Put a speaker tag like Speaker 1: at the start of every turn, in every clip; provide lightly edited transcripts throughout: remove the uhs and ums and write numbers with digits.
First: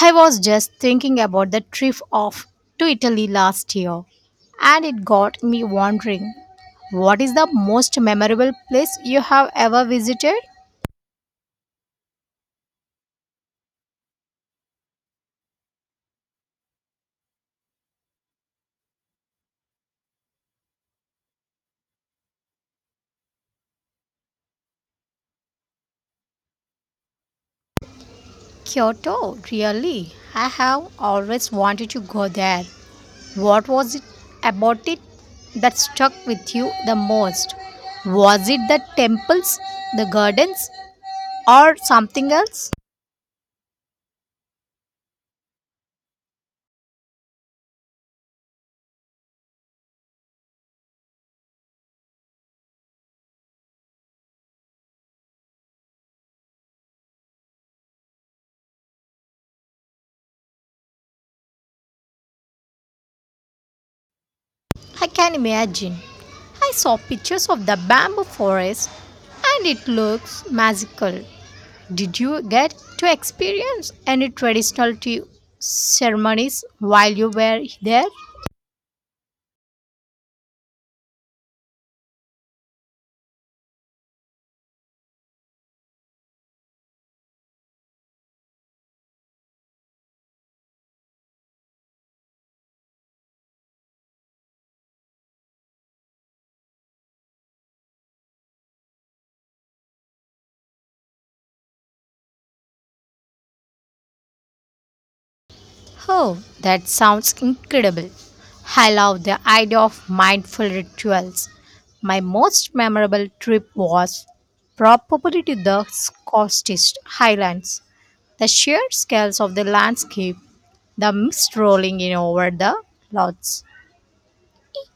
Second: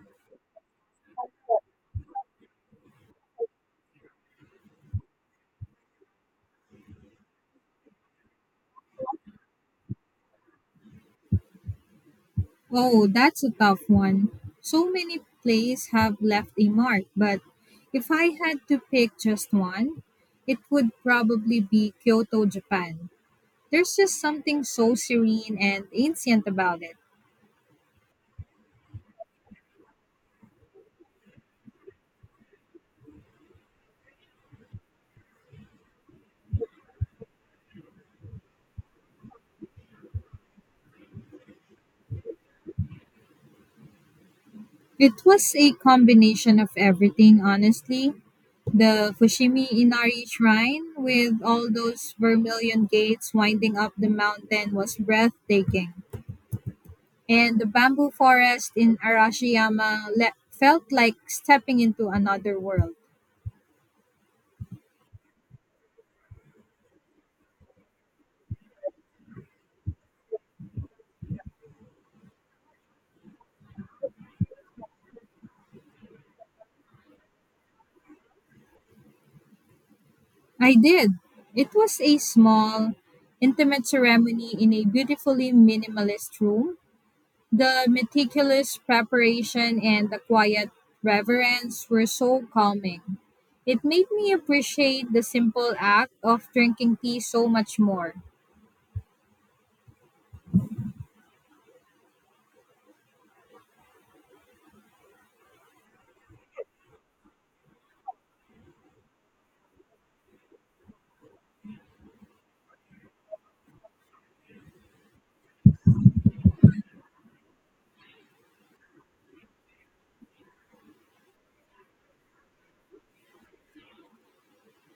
Speaker 1: I was just thinking about the trip off to Italy last year, and it got me wondering, what is the most memorable place you have ever visited?
Speaker 2: Oh, that's a tough one. So many plays have left a mark, but if I had to pick just one, it would probably be Kyoto, Japan. There's just something so serene and ancient about it.
Speaker 1: Kyoto, really? I have always wanted to go there. What was it about it that stuck with you the most? Was it the temples, the gardens, or something else?
Speaker 2: It was a combination of everything, honestly. The Fushimi Inari Shrine, with all those vermilion gates winding up the mountain, was breathtaking. And the bamboo forest in Arashiyama felt like stepping into another world.
Speaker 1: I can imagine. I saw pictures of the bamboo forest and it looks magical. Did you get to experience any traditional tea ceremonies while you were there?
Speaker 2: I did. It was a small, intimate ceremony in a beautifully minimalist room. The meticulous preparation and the quiet reverence were so calming. It made me appreciate the simple act of drinking tea so much more.
Speaker 1: Oh, that sounds incredible. I love the idea of mindful rituals. My most memorable trip was probably to the Scottish Highlands. The sheer scales of the landscape, the mist rolling in over the lots,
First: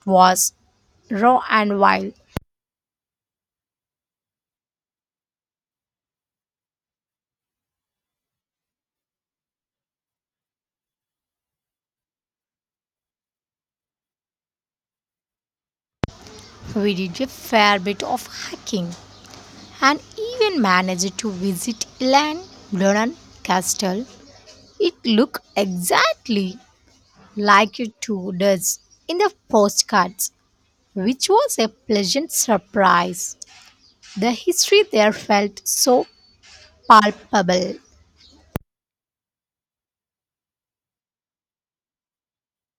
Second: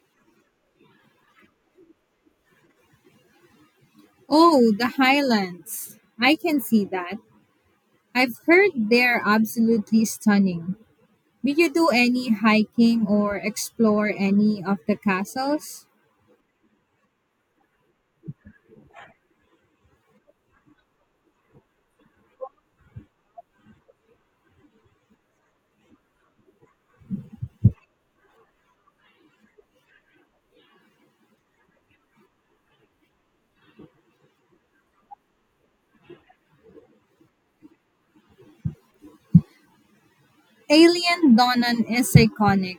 Speaker 1: was raw and wild.
Speaker 2: Oh, the highlands. I can see that. I've heard they're absolutely stunning. Did you do any hiking or explore any of the castles?
Speaker 1: We did a fair bit of hiking and even managed to visit Elan Blunan Castle. It looked exactly like you too does in the postcards, which was a pleasant surprise. The history there felt so palpable.
Speaker 2: Alien Donan is iconic.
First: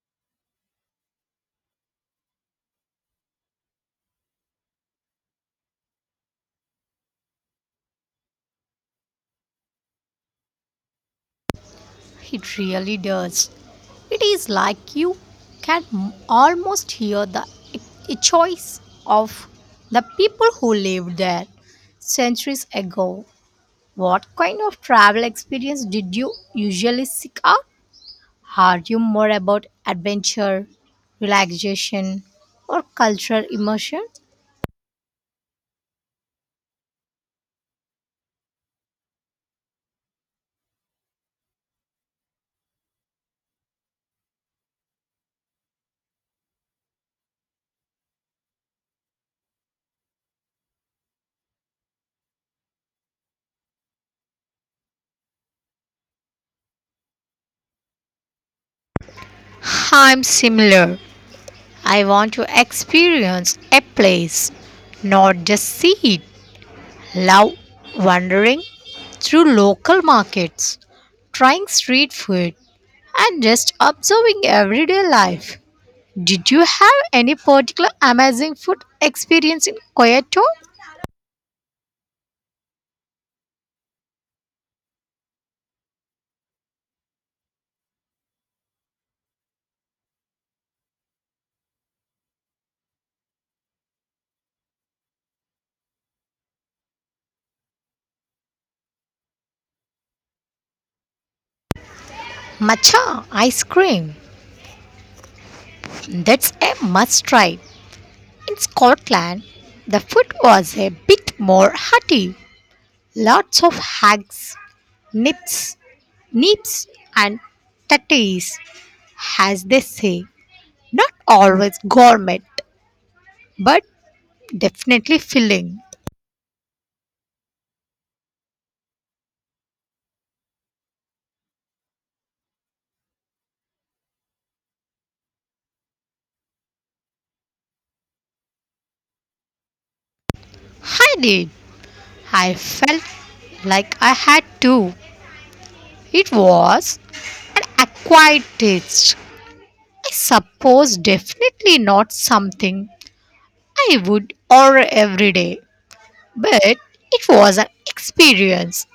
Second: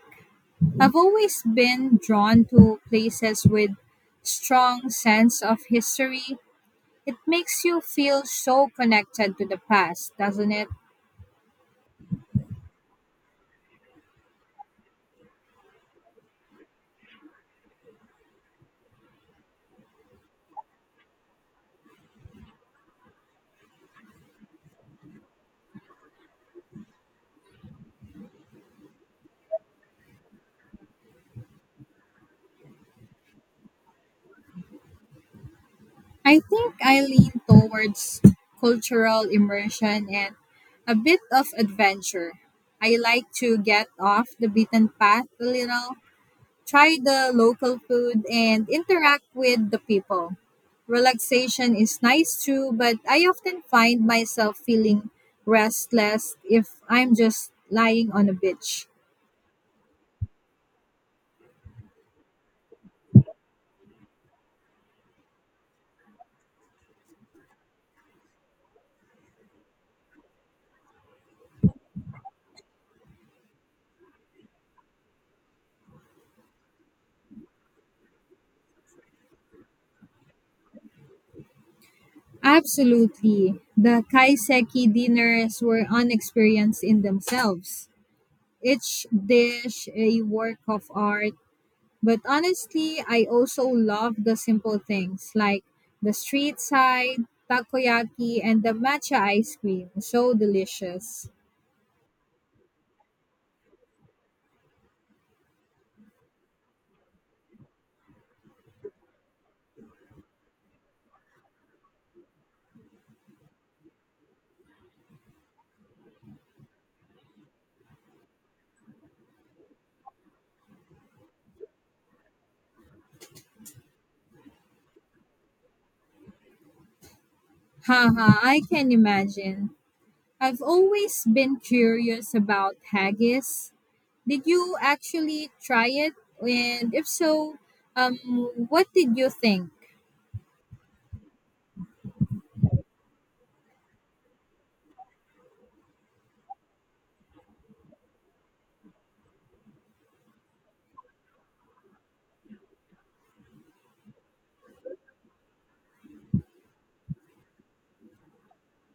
Speaker 2: I've always been drawn to places with strong sense of history. It makes you feel so connected to the past, doesn't it?
Speaker 1: It really does. It is like you almost hear the a choice of the people who lived there centuries ago. What kind of travel experience did you usually seek out? Are you more about adventure, relaxation, or cultural immersion?
Speaker 2: I think I lean towards cultural immersion and a bit of adventure. I like to get off the beaten path a little. Try the local food and interact with the people. Relaxation is nice too, but I often find myself feeling restless if I'm just lying on a beach.
Speaker 1: I'm similar. I want to experience a place, not just see it. Love wandering through local markets, trying street food, and just observing everyday life. Did you have any particular amazing food experience in Kyoto?
Speaker 2: Absolutely. The kaiseki dinners were an experience in themselves. Each dish a work of art. But honestly, I also love the simple things like the street side, takoyaki, and the matcha ice cream. So delicious.
Speaker 1: Matcha ice cream. That's a must try. In Scotland, the food was a bit more hearty. Lots of hags, nips, nips, and tatties, as they say. Not always gourmet, but definitely filling.
Speaker 2: Haha, I can imagine. I've always been curious about haggis. Did you actually try it? And if so, um, what did you think?
Speaker 1: I did. I felt like I had to. It was an acquired taste. I suppose, definitely not something I would order every day. But it was an experience.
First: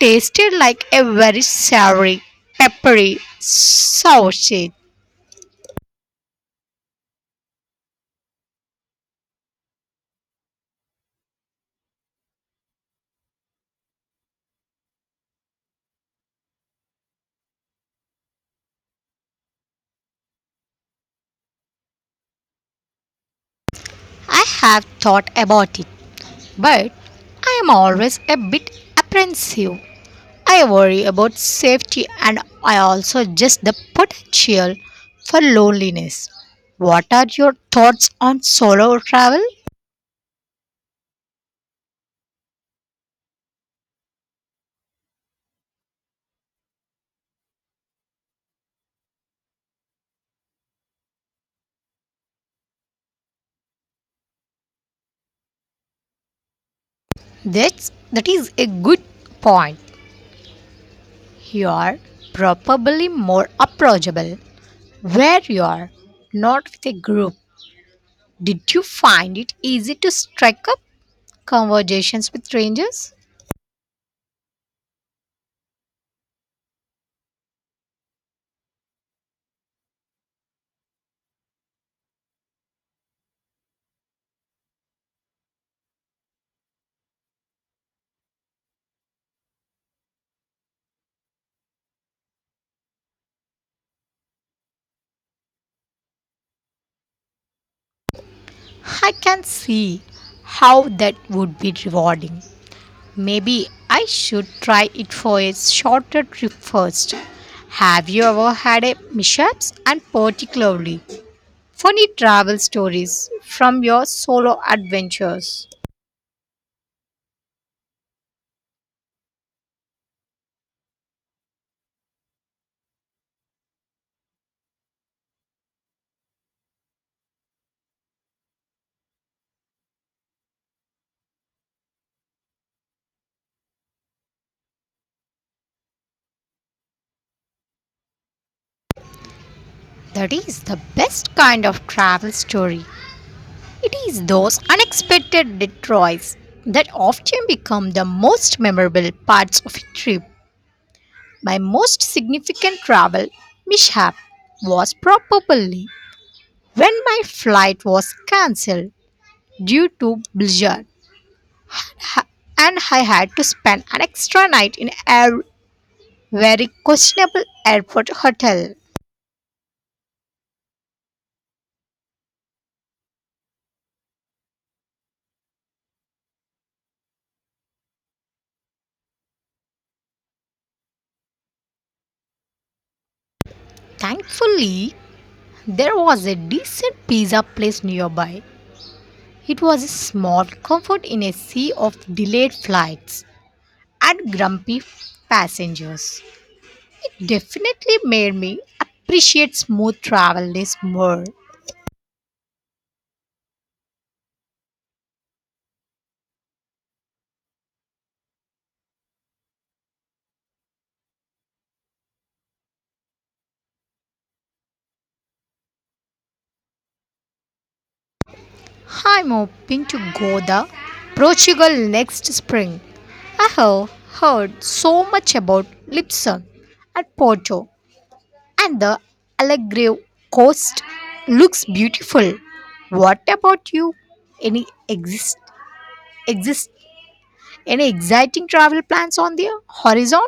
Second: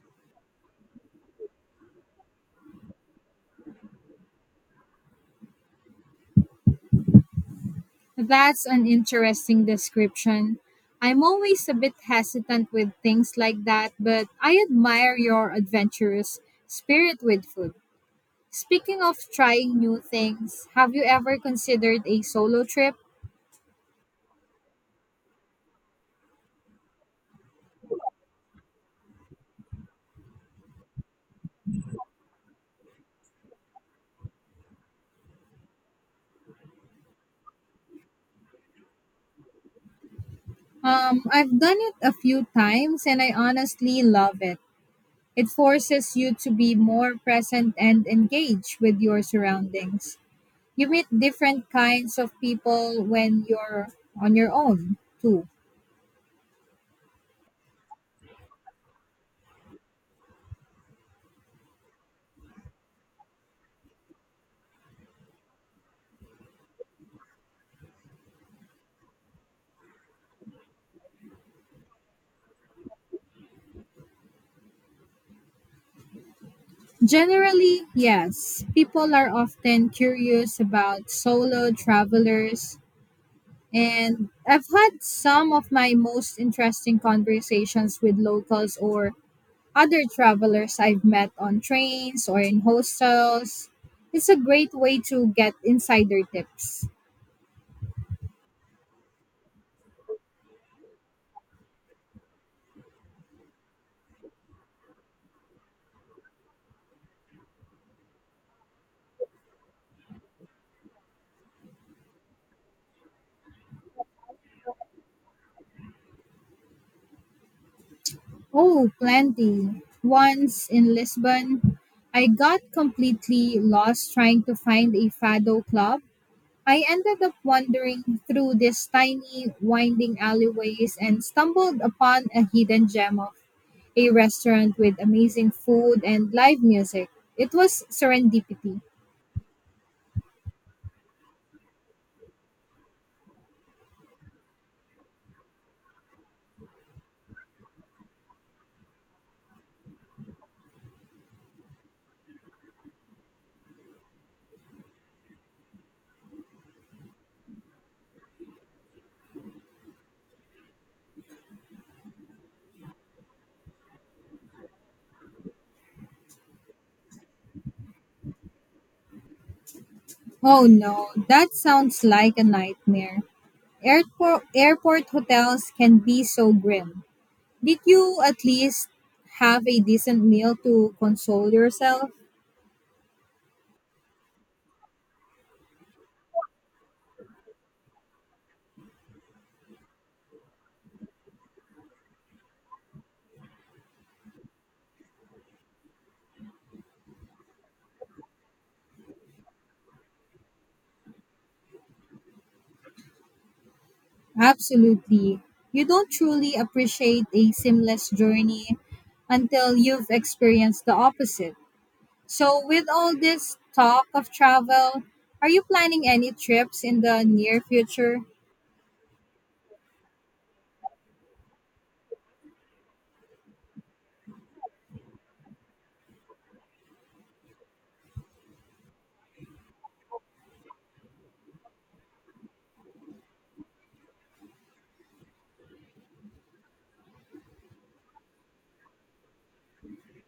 Speaker 1: Tasted like a very savory, peppery sausage.
Speaker 2: That's an interesting description. I'm always a bit hesitant with things like that, but I admire your adventurous spirit with food. Speaking of trying new things, have you ever considered a solo trip?
Speaker 1: I have thought about it, but I am always a bit apprehensive. I worry about safety and I also just the potential for loneliness. What are your thoughts on solo travel?
Speaker 2: I've done it a few times and I honestly love it. It forces you to be more present and engaged with your surroundings. You meet different kinds of people when you're on your own, too.
Speaker 1: That is a good point. You are probably more approachable where you are not with a group. Did you find it easy to strike up conversations with strangers?
Speaker 2: Generally, yes. People are often curious about solo travelers, and I've had some of my most interesting conversations with locals or other travelers I've met on trains or in hostels. It's a great way to get insider tips.
Speaker 1: I can see how that would be rewarding. Maybe I should try it for a shorter trip first. Have you ever had a mishaps and particularly funny travel stories from your solo adventures?
Speaker 2: Oh, plenty. Once in Lisbon, I got completely lost trying to find a Fado club. I ended up wandering through these tiny, winding alleyways and stumbled upon a hidden gem of a restaurant with amazing food and live music. It was serendipity.
Speaker 1: That is the best kind of travel story. It is those unexpected detours that often become the most memorable parts of a trip. My most significant travel mishap was probably when my flight was cancelled due to blizzard ha- and I had to spend an extra night in a very questionable airport hotel.
Speaker 2: Oh no, that sounds like a nightmare. Airport hotels can be so grim. Did you at least have a decent meal to console yourself?
Speaker 1: Thankfully, there was a decent pizza place nearby. It was a small comfort in a sea of delayed flights and grumpy passengers. It definitely made me appreciate smooth travel this more.
Speaker 2: Absolutely. You don't truly appreciate a seamless journey until you've experienced the opposite. So, with all this talk of travel, are you planning any trips in the near future?
Speaker 1: I'm hoping to go to Portugal next spring. I have heard so much about Lisbon and Porto, and the Algarve coast looks beautiful. What about you? Any exist exist Any exciting travel plans on the horizon?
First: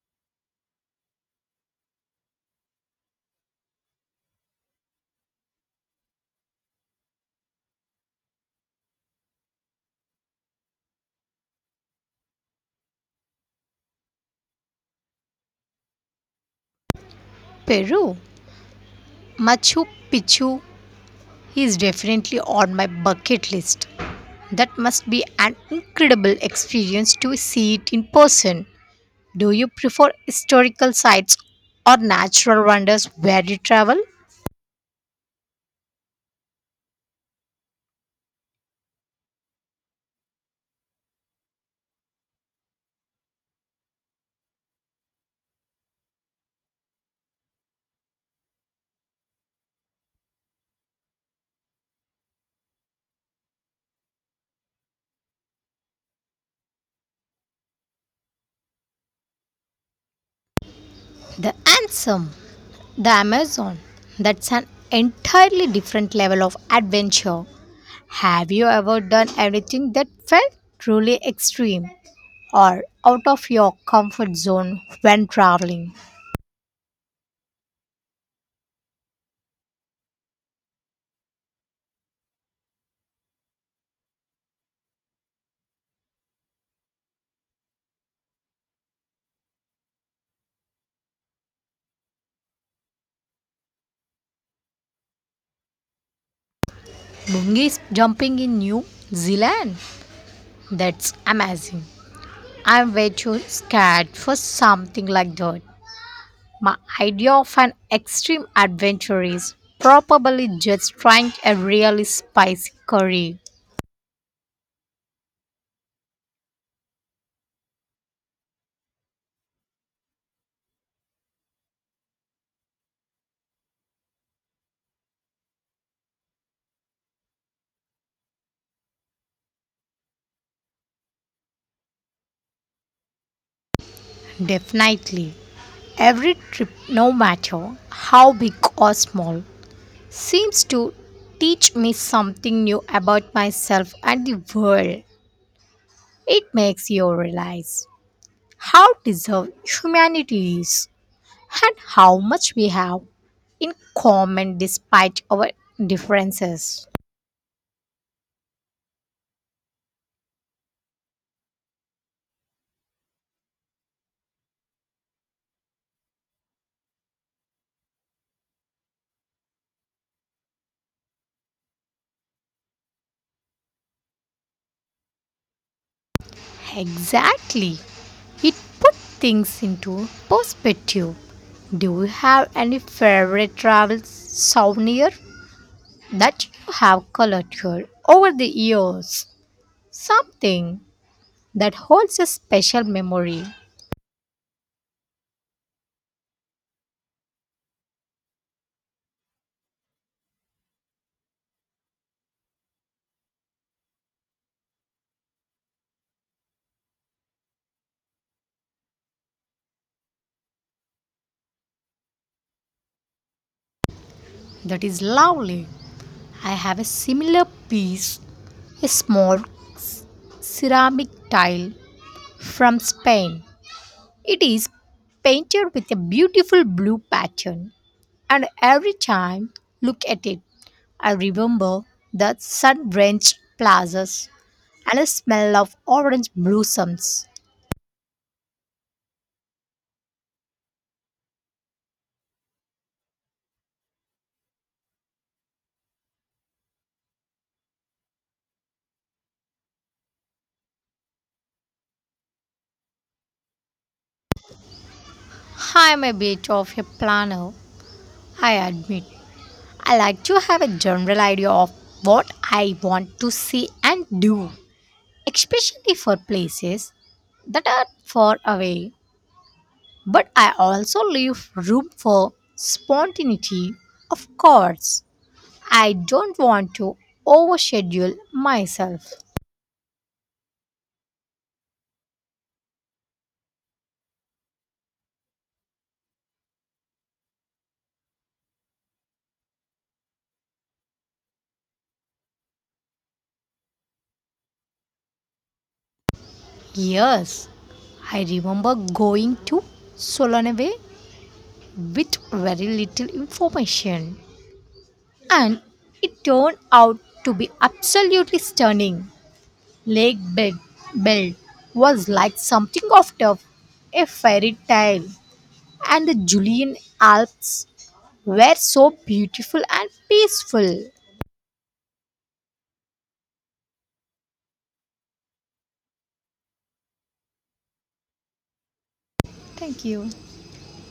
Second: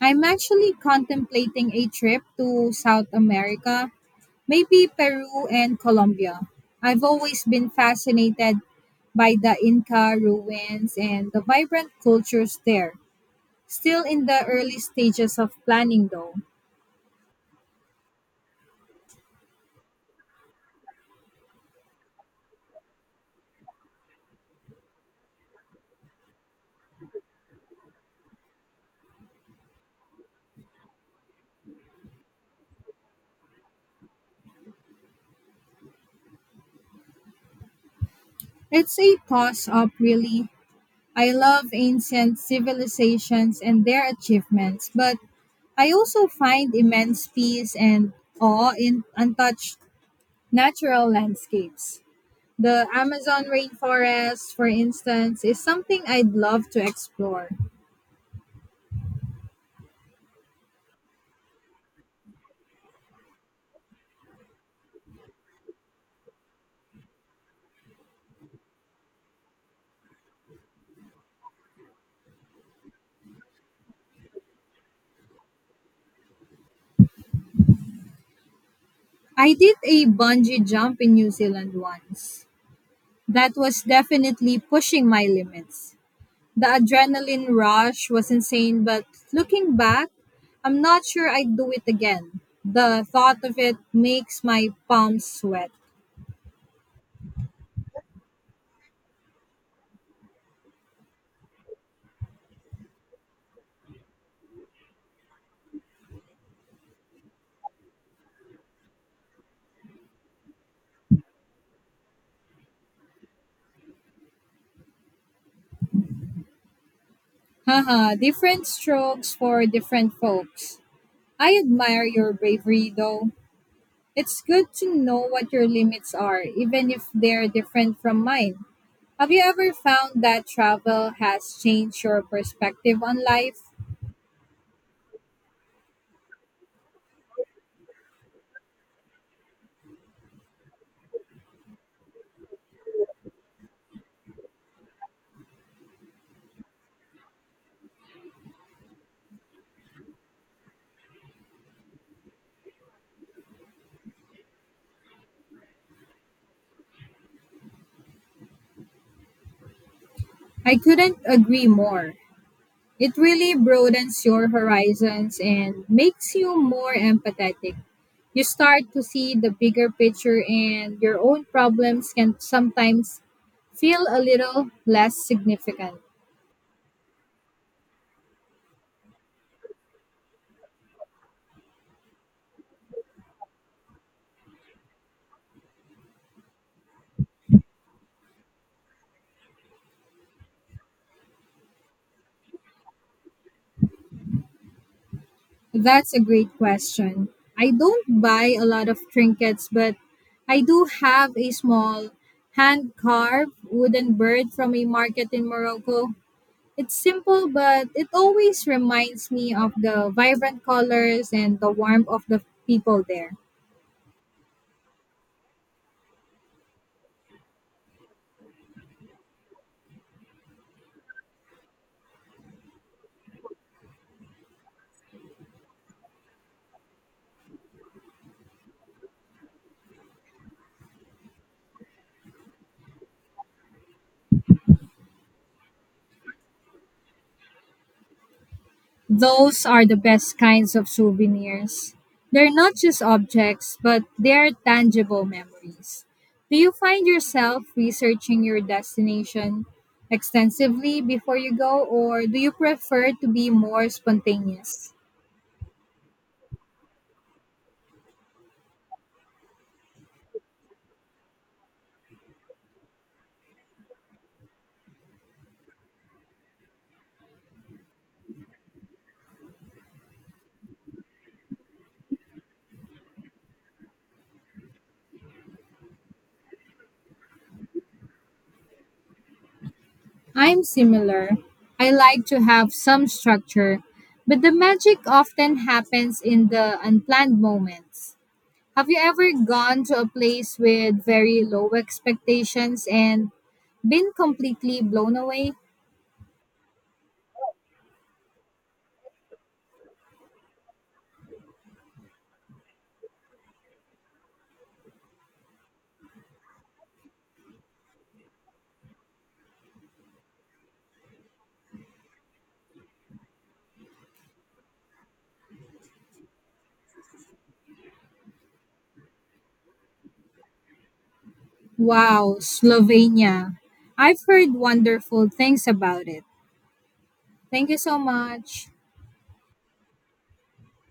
Speaker 2: I'm actually contemplating a trip to South America, maybe Peru and Colombia. I've always been fascinated by the Inca ruins and the vibrant cultures there. Still in the early stages of planning, though.
Speaker 1: Peru, Machu Picchu is definitely on my bucket list. That must be an incredible experience to see it in person. Do you prefer historical sites or natural wonders where you travel?
Speaker 2: It's a toss up, really. I love ancient civilizations and their achievements, but I also find immense peace and awe in untouched natural landscapes. The Amazon rainforest, for instance, is something I'd love to explore.
Speaker 1: The Ansem, the Amazon. That's an entirely different level of adventure. Have you ever done anything that felt truly extreme? Or out of your comfort zone when traveling.
Speaker 2: I did a bungee jump in New Zealand once. That was definitely pushing my limits. The adrenaline rush was insane, but looking back, I'm not sure I'd do it again. The thought of it makes my palms sweat.
Speaker 1: Bungees jumping in New Zealand? That's amazing. I'm way too scared for something like that. My idea of an extreme adventure is probably just trying a really spicy curry.
Speaker 2: Haha, different strokes for different folks. I admire your bravery though. It's good to know what your limits are, even if they're different from mine. Have you ever found that travel has changed your perspective on life?
Speaker 1: Definitely. Every trip, no matter how big or small, seems to teach me something new about myself and the world. It makes you realize how deserved humanity is and how much we have in common despite our differences.
Speaker 2: I couldn't agree more. It really broadens your horizons and makes you more empathetic. You start to see the bigger picture, and your own problems can sometimes feel a little less significant.
Speaker 1: Exactly. It put things into perspective. Do you have any favorite travel souvenir that you have collected over the years? Something that holds a special memory.
Speaker 2: That's a great question. I don't buy a lot of trinkets, but I do have a small hand carved wooden bird from a market in Morocco. It's simple, but it always reminds me of the vibrant colors and the warmth of the people there.
Speaker 1: That is lovely. I have a similar piece, a small ceramic tile from Spain. It is painted with a beautiful blue pattern, and every time look at it, I remember the sun-drenched plazas and the smell of orange blossoms.
Speaker 2: Those are the best kinds of souvenirs. They're not just objects, but they are tangible memories. Do you find yourself researching your destination extensively before you go, or do you prefer to be more spontaneous?
Speaker 1: I am a bit of a planner, I admit. I like to have a general idea of what I want to see and do, especially for places that are far away. But I also leave room for spontaneity. Of course, I don't want to overschedule myself.
Speaker 2: I'm similar. I like to have some structure, but the magic often happens in the unplanned moments. Have you ever gone to a place with very low expectations and been completely blown away?
Speaker 1: Yes, I remember going to Solanave with very little information, and it turned out to be absolutely stunning. Lake Bed Belt was like something out of a fairy tale, and the Julian Alps were so beautiful and peaceful.
Speaker 2: Wow, Slovenia. I've heard wonderful things about it. Thank you so much.
Speaker 1: Thank you.